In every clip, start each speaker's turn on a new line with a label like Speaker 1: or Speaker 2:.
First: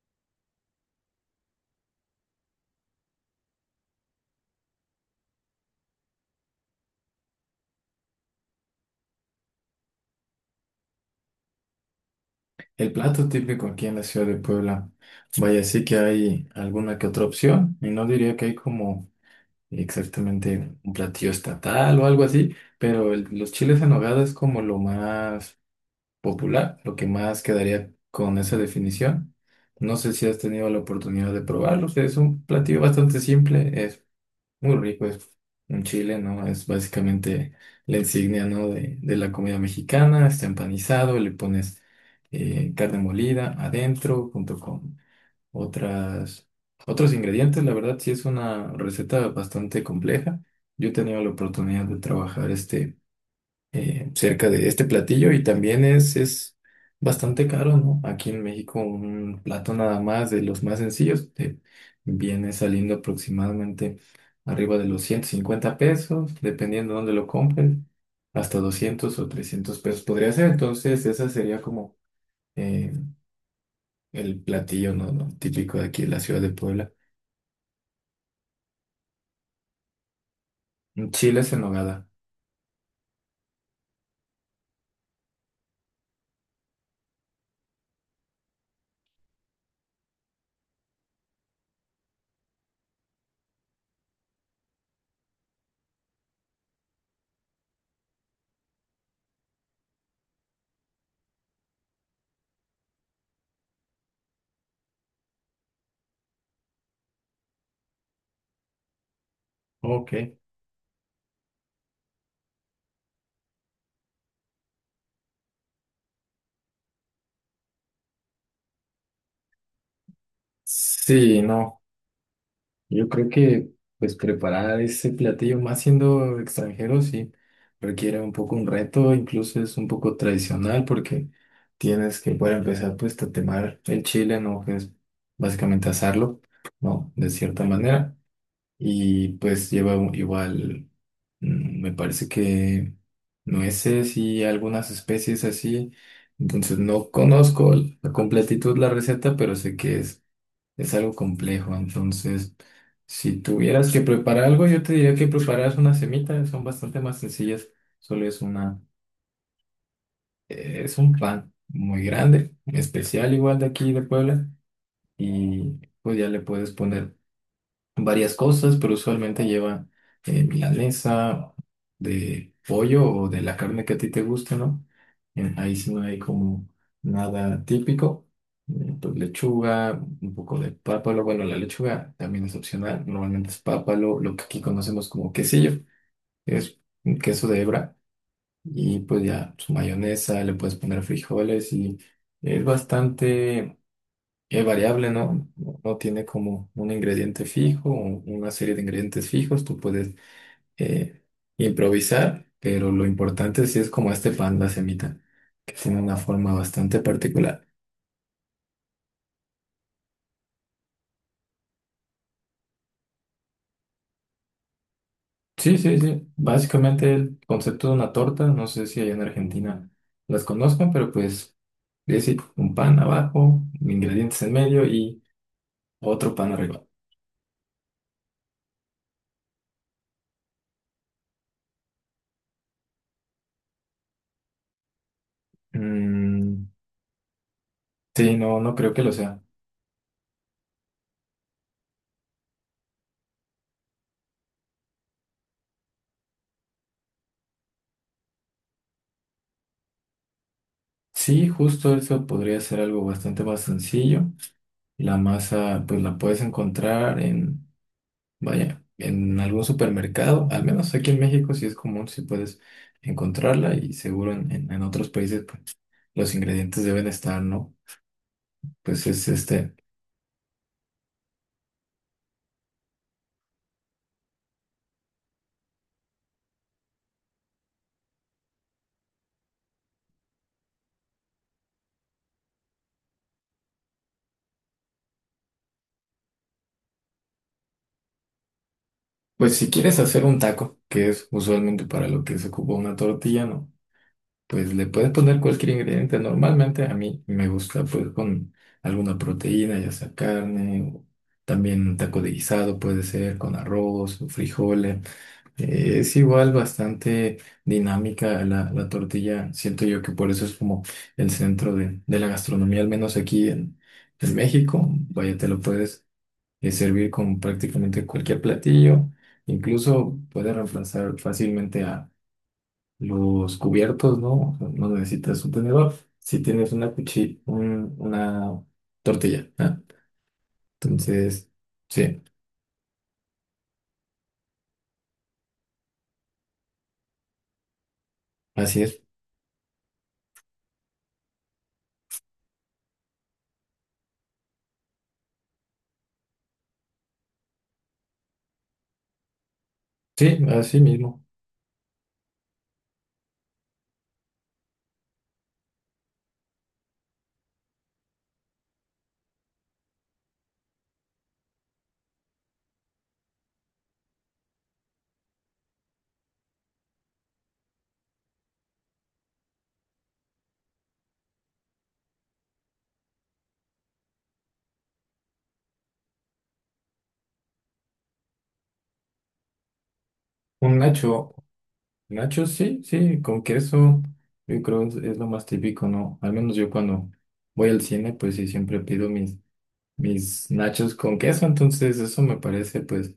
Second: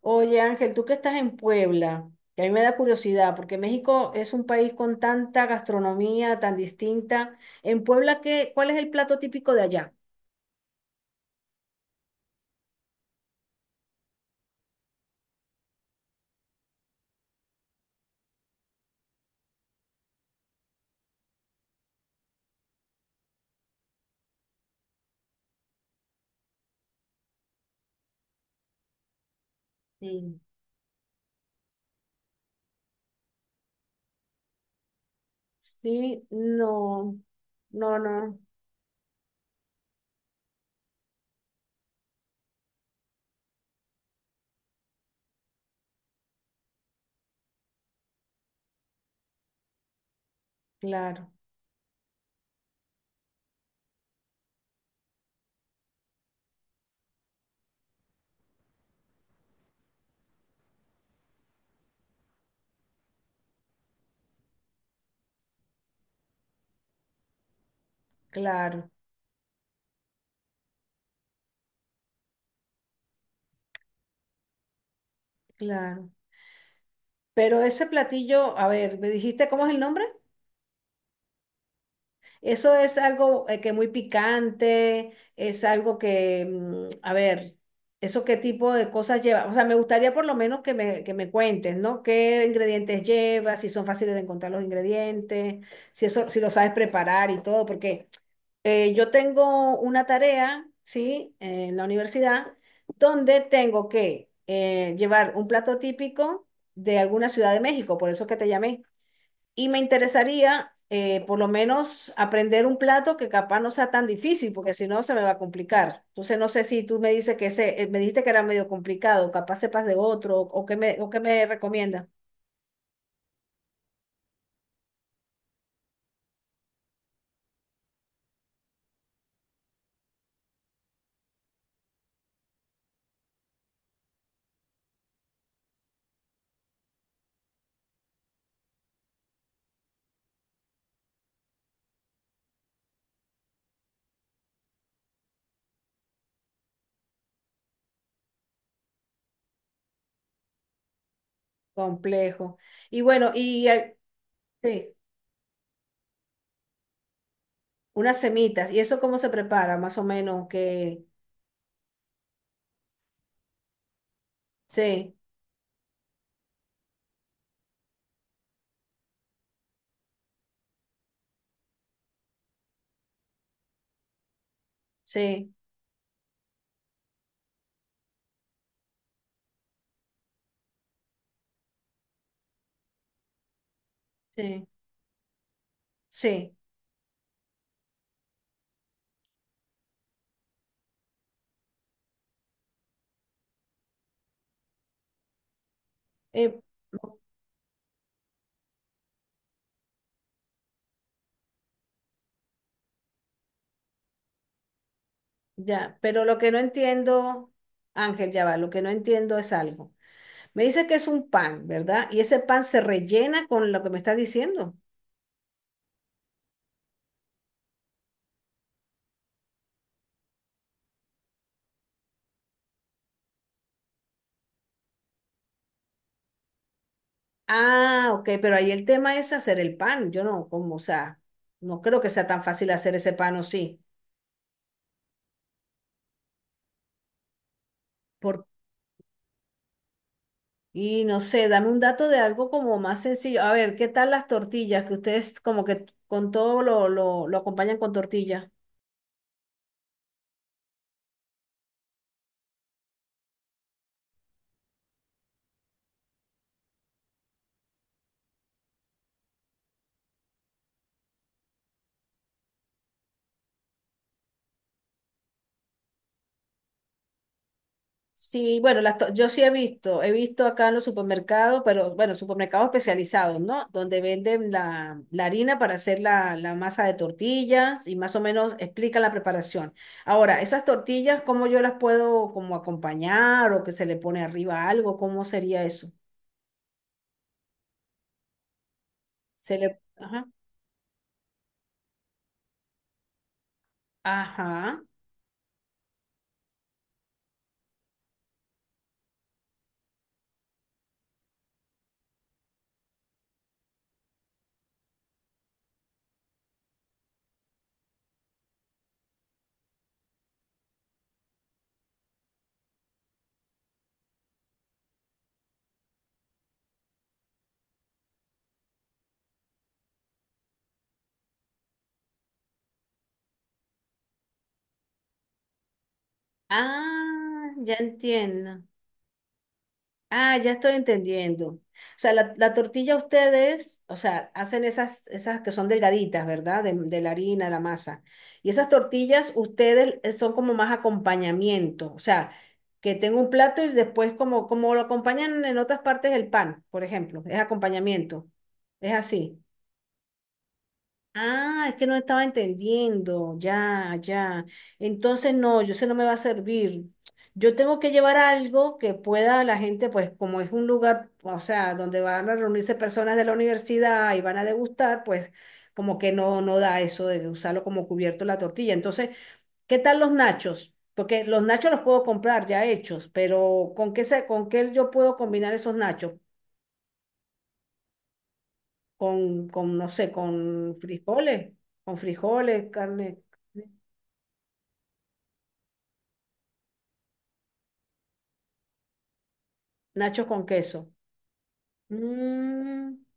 Speaker 1: Oye, Ángel, tú que estás en Puebla, que a mí me da curiosidad, porque México es un país con tanta gastronomía tan distinta. En Puebla, ¿cuál es el plato típico de allá?
Speaker 2: El plato típico aquí en la ciudad de Puebla, vaya, sí que hay alguna que otra opción, y no diría que hay como exactamente un platillo estatal o algo así, pero los chiles en nogada es como lo más popular, lo que más quedaría con esa definición. No sé si has
Speaker 1: Sí.
Speaker 2: tenido la oportunidad de probarlo, o sea, es un platillo bastante simple, muy rico, es un chile,
Speaker 1: Sí,
Speaker 2: ¿no? Es
Speaker 1: no,
Speaker 2: básicamente
Speaker 1: no,
Speaker 2: la
Speaker 1: no,
Speaker 2: insignia, ¿no? De la comida mexicana, está empanizado, le pones carne molida adentro junto con otras, otros ingredientes. La verdad, sí es una receta bastante compleja. Yo he tenido
Speaker 1: claro,
Speaker 2: la oportunidad de trabajar este cerca de este platillo y también es bastante caro, ¿no? Aquí en México un plato nada más de los más sencillos te viene saliendo aproximadamente arriba de los 150 pesos, dependiendo dónde lo compren, hasta
Speaker 1: claro,
Speaker 2: 200 o 300 pesos podría ser. Entonces, esa sería como eh, el platillo, ¿no? Típico de aquí de
Speaker 1: claro.
Speaker 2: la ciudad de Puebla.
Speaker 1: Pero ese platillo, a ver, ¿me dijiste cómo es el nombre?
Speaker 2: Chiles en nogada.
Speaker 1: Eso es algo que muy picante, es algo que, mm, a ver, ¿eso qué tipo de cosas lleva? O sea, me gustaría por lo menos que me cuentes, ¿no? ¿Qué ingredientes lleva? Si son fáciles de encontrar los ingredientes, si eso, si lo sabes preparar y todo, porque yo tengo una tarea, ¿sí? En la universidad, donde tengo que llevar un plato típico de alguna ciudad de México, por eso que te llamé y me
Speaker 2: Ok.
Speaker 1: interesaría por lo menos aprender un plato que capaz no sea tan difícil, porque si no se me va a complicar. Entonces no sé si tú me dices que ese, me dijiste que era medio complicado, capaz sepas de otro, o qué
Speaker 2: Sí,
Speaker 1: me
Speaker 2: no.
Speaker 1: recomienda.
Speaker 2: Yo creo que pues preparar ese platillo, más siendo extranjero, sí, requiere un poco un reto, incluso es un poco tradicional porque tienes que, para empezar, pues tatemar el chile, ¿no? Que es básicamente asarlo, ¿no? De cierta manera. Y pues lleva igual, mm, me parece que nueces y algunas especies así. Entonces no conozco a completitud la receta, pero sé que es algo complejo, entonces,
Speaker 1: Complejo. Y bueno,
Speaker 2: si tuvieras que preparar algo, yo
Speaker 1: sí,
Speaker 2: te diría que preparas una semita son bastante más sencillas,
Speaker 1: unas
Speaker 2: solo es
Speaker 1: semitas. ¿Y
Speaker 2: una,
Speaker 1: eso cómo se prepara? Más o menos
Speaker 2: es
Speaker 1: que
Speaker 2: un pan muy grande, especial igual de aquí de Puebla,
Speaker 1: sí,
Speaker 2: y pues ya le puedes poner varias cosas, pero usualmente lleva milanesa de pollo o de la carne que a ti te guste, ¿no?
Speaker 1: sí,
Speaker 2: Ahí sí no hay como nada típico. Pues lechuga, un poco de pápalo. Bueno, la lechuga también es opcional. Normalmente es pápalo, lo que aquí
Speaker 1: sí,
Speaker 2: conocemos como quesillo,
Speaker 1: sí.
Speaker 2: que es un queso de hebra. Y pues ya su mayonesa, le puedes poner frijoles y es bastante. Es variable, ¿no? No tiene
Speaker 1: Eh,
Speaker 2: como un ingrediente fijo, o una serie de ingredientes fijos. Tú puedes eh, improvisar, pero lo importante sí es como este pan, la semita, que
Speaker 1: ya,
Speaker 2: tiene una
Speaker 1: pero lo que
Speaker 2: forma
Speaker 1: no
Speaker 2: bastante
Speaker 1: entiendo,
Speaker 2: particular.
Speaker 1: Ángel, ya va, lo que no entiendo es algo. Me dice que es un pan, ¿verdad? Y ese pan se rellena con lo que me estás diciendo.
Speaker 2: Sí, sí, sí. Básicamente el concepto de una torta, no sé si allá en Argentina las conozcan, pero pues es decir, un pan abajo, ingredientes en medio y otro pan arriba.
Speaker 1: Ah, ok, pero ahí el tema es hacer el pan. Yo no, como, o sea, no creo que sea tan fácil hacer ese pan o sí.
Speaker 2: Mm,
Speaker 1: Por,
Speaker 2: sí, no, no creo que lo sea.
Speaker 1: y no sé, dame un dato de algo como más sencillo. A ver, ¿qué tal las tortillas? Que ustedes como que con todo lo acompañan con tortilla.
Speaker 2: Sí, justo eso podría ser algo bastante más sencillo. La masa, pues la puedes encontrar en, vaya, en algún supermercado, al menos aquí en México sí es común, si puedes encontrarla y seguro en, en otros países, pues los ingredientes deben estar, ¿no?
Speaker 1: Sí, bueno,
Speaker 2: Pues
Speaker 1: yo
Speaker 2: es
Speaker 1: sí
Speaker 2: este,
Speaker 1: he visto acá en los supermercados, pero bueno, supermercados especializados, ¿no? Donde venden la harina para hacer la masa de tortillas y más o menos explican la preparación. Ahora, esas tortillas, ¿cómo yo las puedo como acompañar o que se le pone arriba algo? ¿Cómo sería eso? Se
Speaker 2: pues si
Speaker 1: le...
Speaker 2: quieres hacer
Speaker 1: Ajá.
Speaker 2: un taco, que es usualmente para lo que se ocupa una tortilla, ¿no? Pues
Speaker 1: Ajá.
Speaker 2: le puedes poner cualquier ingrediente. Normalmente a mí me gusta pues con alguna proteína, ya sea carne, o también un taco de guisado puede ser con arroz, frijoles. Es igual bastante dinámica la tortilla. Siento yo que por eso es como el centro de la gastronomía, al menos aquí en México. Vaya, te lo puedes servir con prácticamente cualquier platillo. Incluso puede reemplazar fácilmente a los cubiertos, ¿no? O sea, no necesitas un tenedor si tienes una cuchilla,
Speaker 1: Ah, ya entiendo.
Speaker 2: una tortilla, ¿ah?
Speaker 1: Ah, ya estoy entendiendo.
Speaker 2: Entonces,
Speaker 1: O sea,
Speaker 2: sí,
Speaker 1: la tortilla ustedes, o sea, hacen esas, esas que son delgaditas, ¿verdad? De la harina, la masa. Y esas
Speaker 2: así es.
Speaker 1: tortillas ustedes son como más acompañamiento. O sea, que tengo un plato y después como, como lo acompañan en otras partes del pan, por ejemplo. Es acompañamiento. Es así.
Speaker 2: Sí, así mismo.
Speaker 1: Ah, es que no estaba entendiendo. Ya, ya. Entonces, no, yo sé no me va a servir. Yo tengo que llevar algo que pueda la gente, pues como es un lugar, o sea, donde van a reunirse personas de la universidad y van a degustar, pues como que no, no da eso de usarlo como cubierto la tortilla. Entonces, ¿qué tal los nachos? Porque los nachos los puedo comprar ya hechos, pero ¿con qué yo puedo combinar esos nachos? Con no sé,
Speaker 2: Un nacho.
Speaker 1: con
Speaker 2: Nachos,
Speaker 1: frijoles,
Speaker 2: sí,
Speaker 1: carne.
Speaker 2: sí, con queso, yo creo es lo más típico, ¿no? Al menos yo cuando voy al cine, pues sí, siempre pido
Speaker 1: Nachos con
Speaker 2: mis
Speaker 1: queso.
Speaker 2: nachos con queso, entonces eso me parece
Speaker 1: Mm,
Speaker 2: pues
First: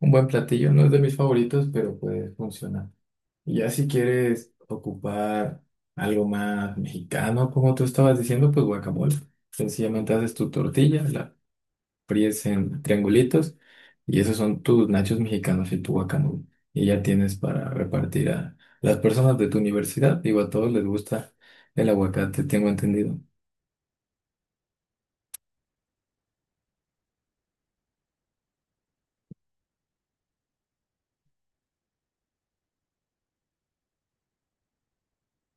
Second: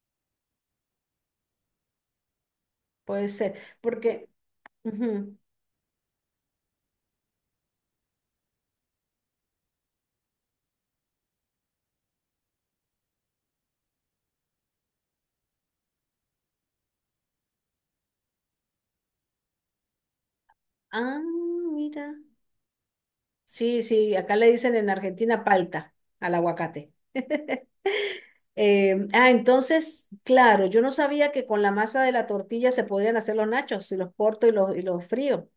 Speaker 2: un buen platillo, no es de mis favoritos, pero puede funcionar.
Speaker 1: puede ser,
Speaker 2: Y ya si
Speaker 1: porque...
Speaker 2: quieres
Speaker 1: ujú.
Speaker 2: ocupar algo más mexicano, como tú estabas diciendo, pues guacamole. Sencillamente haces tu tortilla, la fríes en triangulitos y esos son tus nachos mexicanos y tu guacamole. Y ya tienes para repartir a las personas de tu universidad. Digo, a todos les
Speaker 1: Ah,
Speaker 2: gusta el
Speaker 1: mira.
Speaker 2: aguacate, tengo entendido.
Speaker 1: Sí, sí, acá le dicen en Argentina palta al aguacate. Entonces, claro, yo no sabía que con la masa de la tortilla se podían hacer los nachos, si los corto y y los frío,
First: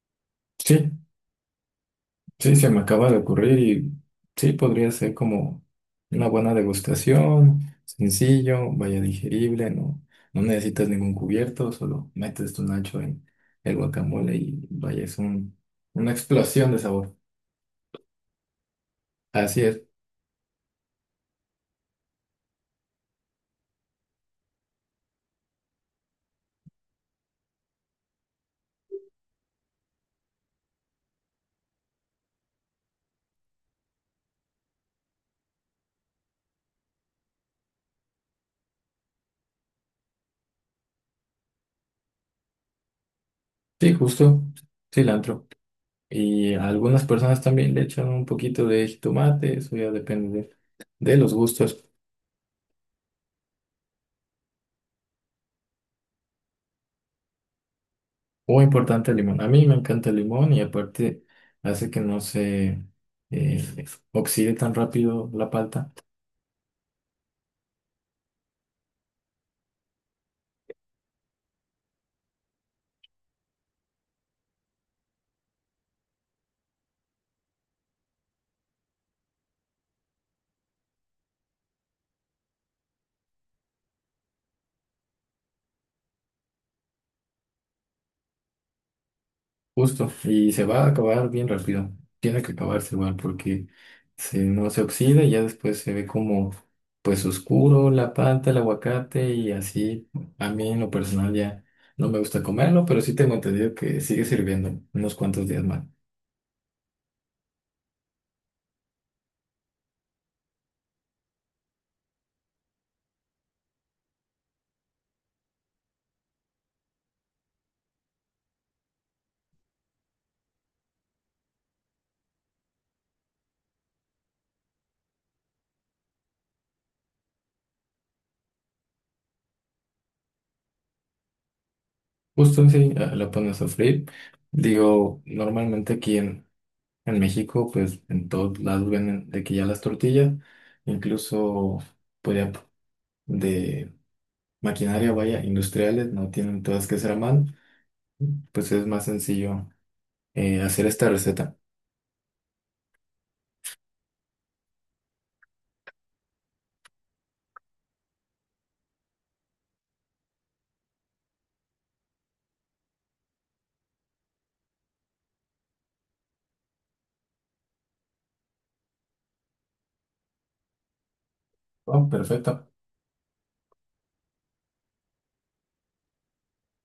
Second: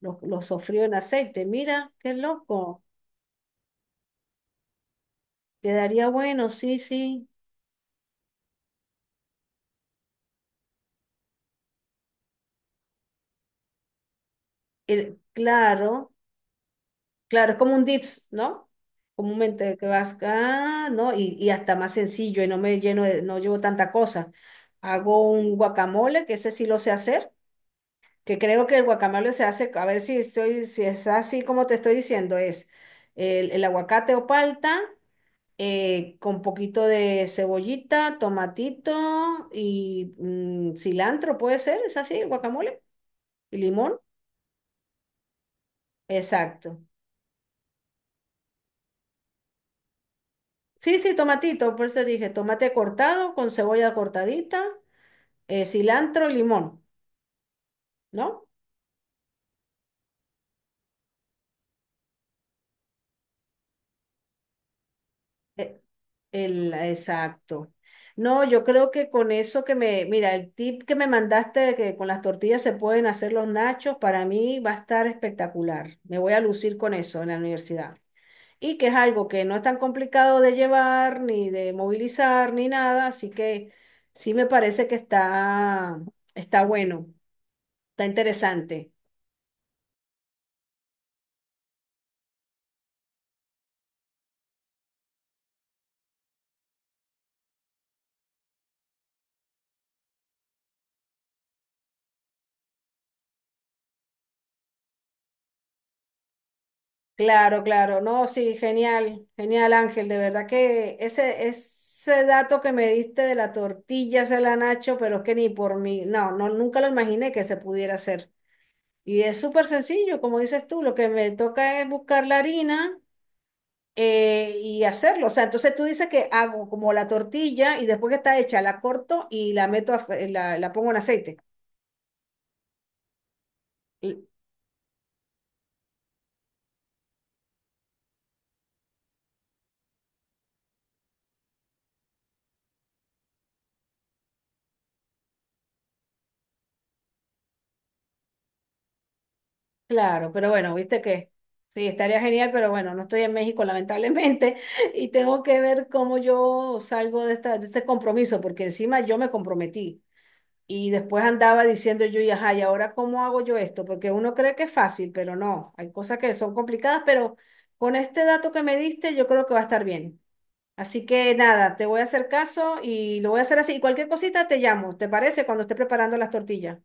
Speaker 1: los sofrío
Speaker 2: Sí,
Speaker 1: en aceite. Mira, qué
Speaker 2: sí, se me
Speaker 1: loco.
Speaker 2: acaba de ocurrir y sí, podría ser como
Speaker 1: Quedaría
Speaker 2: una
Speaker 1: bueno,
Speaker 2: buena
Speaker 1: sí, sí.
Speaker 2: degustación, sencillo, vaya digerible, no, no necesitas ningún cubierto, solo metes tu nacho en el guacamole y vaya, es un,
Speaker 1: Claro.
Speaker 2: una explosión de sabor.
Speaker 1: Claro, es como un dips, ¿no?
Speaker 2: Así
Speaker 1: Comúnmente
Speaker 2: es,
Speaker 1: que vas acá, ¿no? Y hasta más sencillo y no me lleno de, no llevo tanta cosa. Hago un guacamole, que ese sí lo sé hacer, que creo que el guacamole se hace, a ver si estoy, si es así como te estoy diciendo, es el aguacate o palta, con poquito de cebollita, tomatito y mm, cilantro, puede ser, es así, el guacamole y
Speaker 2: sí,
Speaker 1: limón.
Speaker 2: justo, cilantro. Y a
Speaker 1: Exacto.
Speaker 2: algunas personas también le echan un poquito de jitomate, eso ya depende
Speaker 1: Sí, sí,
Speaker 2: de los
Speaker 1: tomatito,
Speaker 2: gustos.
Speaker 1: por eso dije, tomate cortado con cebolla cortadita, cilantro, limón, ¿no?
Speaker 2: Muy importante el limón. A mí me encanta el limón y aparte hace que no se eh, oxide tan rápido la
Speaker 1: Eh,
Speaker 2: palta.
Speaker 1: exacto. No, yo creo que con eso que me, mira, el tip que me mandaste de que con las tortillas se pueden hacer los nachos, para mí va a estar espectacular. Me voy a lucir con eso en la universidad. Y que es algo que no es tan complicado de llevar, ni de movilizar, ni nada, así que sí me parece que está, está bueno, está interesante.
Speaker 2: Justo. Y se va a acabar bien rápido. Tiene que acabarse igual porque se, no se oxida y ya después se ve como pues oscuro la palta, el aguacate y así. A mí en lo personal ya no me gusta comerlo, pero sí tengo entendido que sigue sirviendo unos cuantos días más.
Speaker 1: Claro, claro, no, sí, genial, genial Ángel, de verdad que ese dato que me diste de la tortilla se la Nacho, pero es que ni por mí, no, no, nunca lo imaginé que se pudiera hacer. Y es súper sencillo, como dices tú, lo que me toca es buscar la harina y hacerlo. O sea, entonces tú dices que hago como la tortilla y después que está hecha la corto y la meto, a, la pongo en aceite.
Speaker 2: Justo sí, ah, lo pones a sofreír. Digo, normalmente aquí en México, pues en todos lados venden de que ya las tortillas, incluso pues ya de maquinaria, vaya, industriales, no tienen todas que ser a mano, pues es más sencillo
Speaker 1: Claro, pero bueno,
Speaker 2: hacer
Speaker 1: viste
Speaker 2: esta
Speaker 1: que
Speaker 2: receta.
Speaker 1: sí, estaría genial, pero bueno, no estoy en México lamentablemente y tengo que ver cómo yo salgo de esta, de este compromiso, porque encima yo me comprometí y después andaba diciendo yo, y ajá, ¿y ahora cómo hago yo esto? Porque uno cree que es fácil, pero no, hay cosas que son complicadas, pero con este dato que me diste yo creo que va a estar bien. Así que nada, te voy a
Speaker 2: Oh,
Speaker 1: hacer
Speaker 2: perfecto.
Speaker 1: caso y lo voy a hacer así. Y cualquier cosita te llamo, ¿te parece? Cuando esté preparando las tortillas,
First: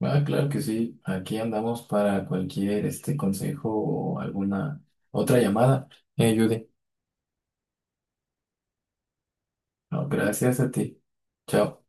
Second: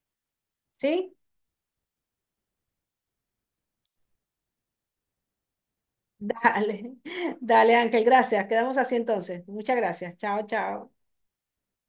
Speaker 2: Ah, claro que sí.
Speaker 1: ¿sí?
Speaker 2: Aquí andamos para cualquier este consejo o alguna otra llamada. Judy.
Speaker 1: Dale, dale Ángel, gracias. Quedamos así entonces. Muchas
Speaker 2: No,
Speaker 1: gracias. Chao,
Speaker 2: gracias a
Speaker 1: chao.
Speaker 2: ti. Chao.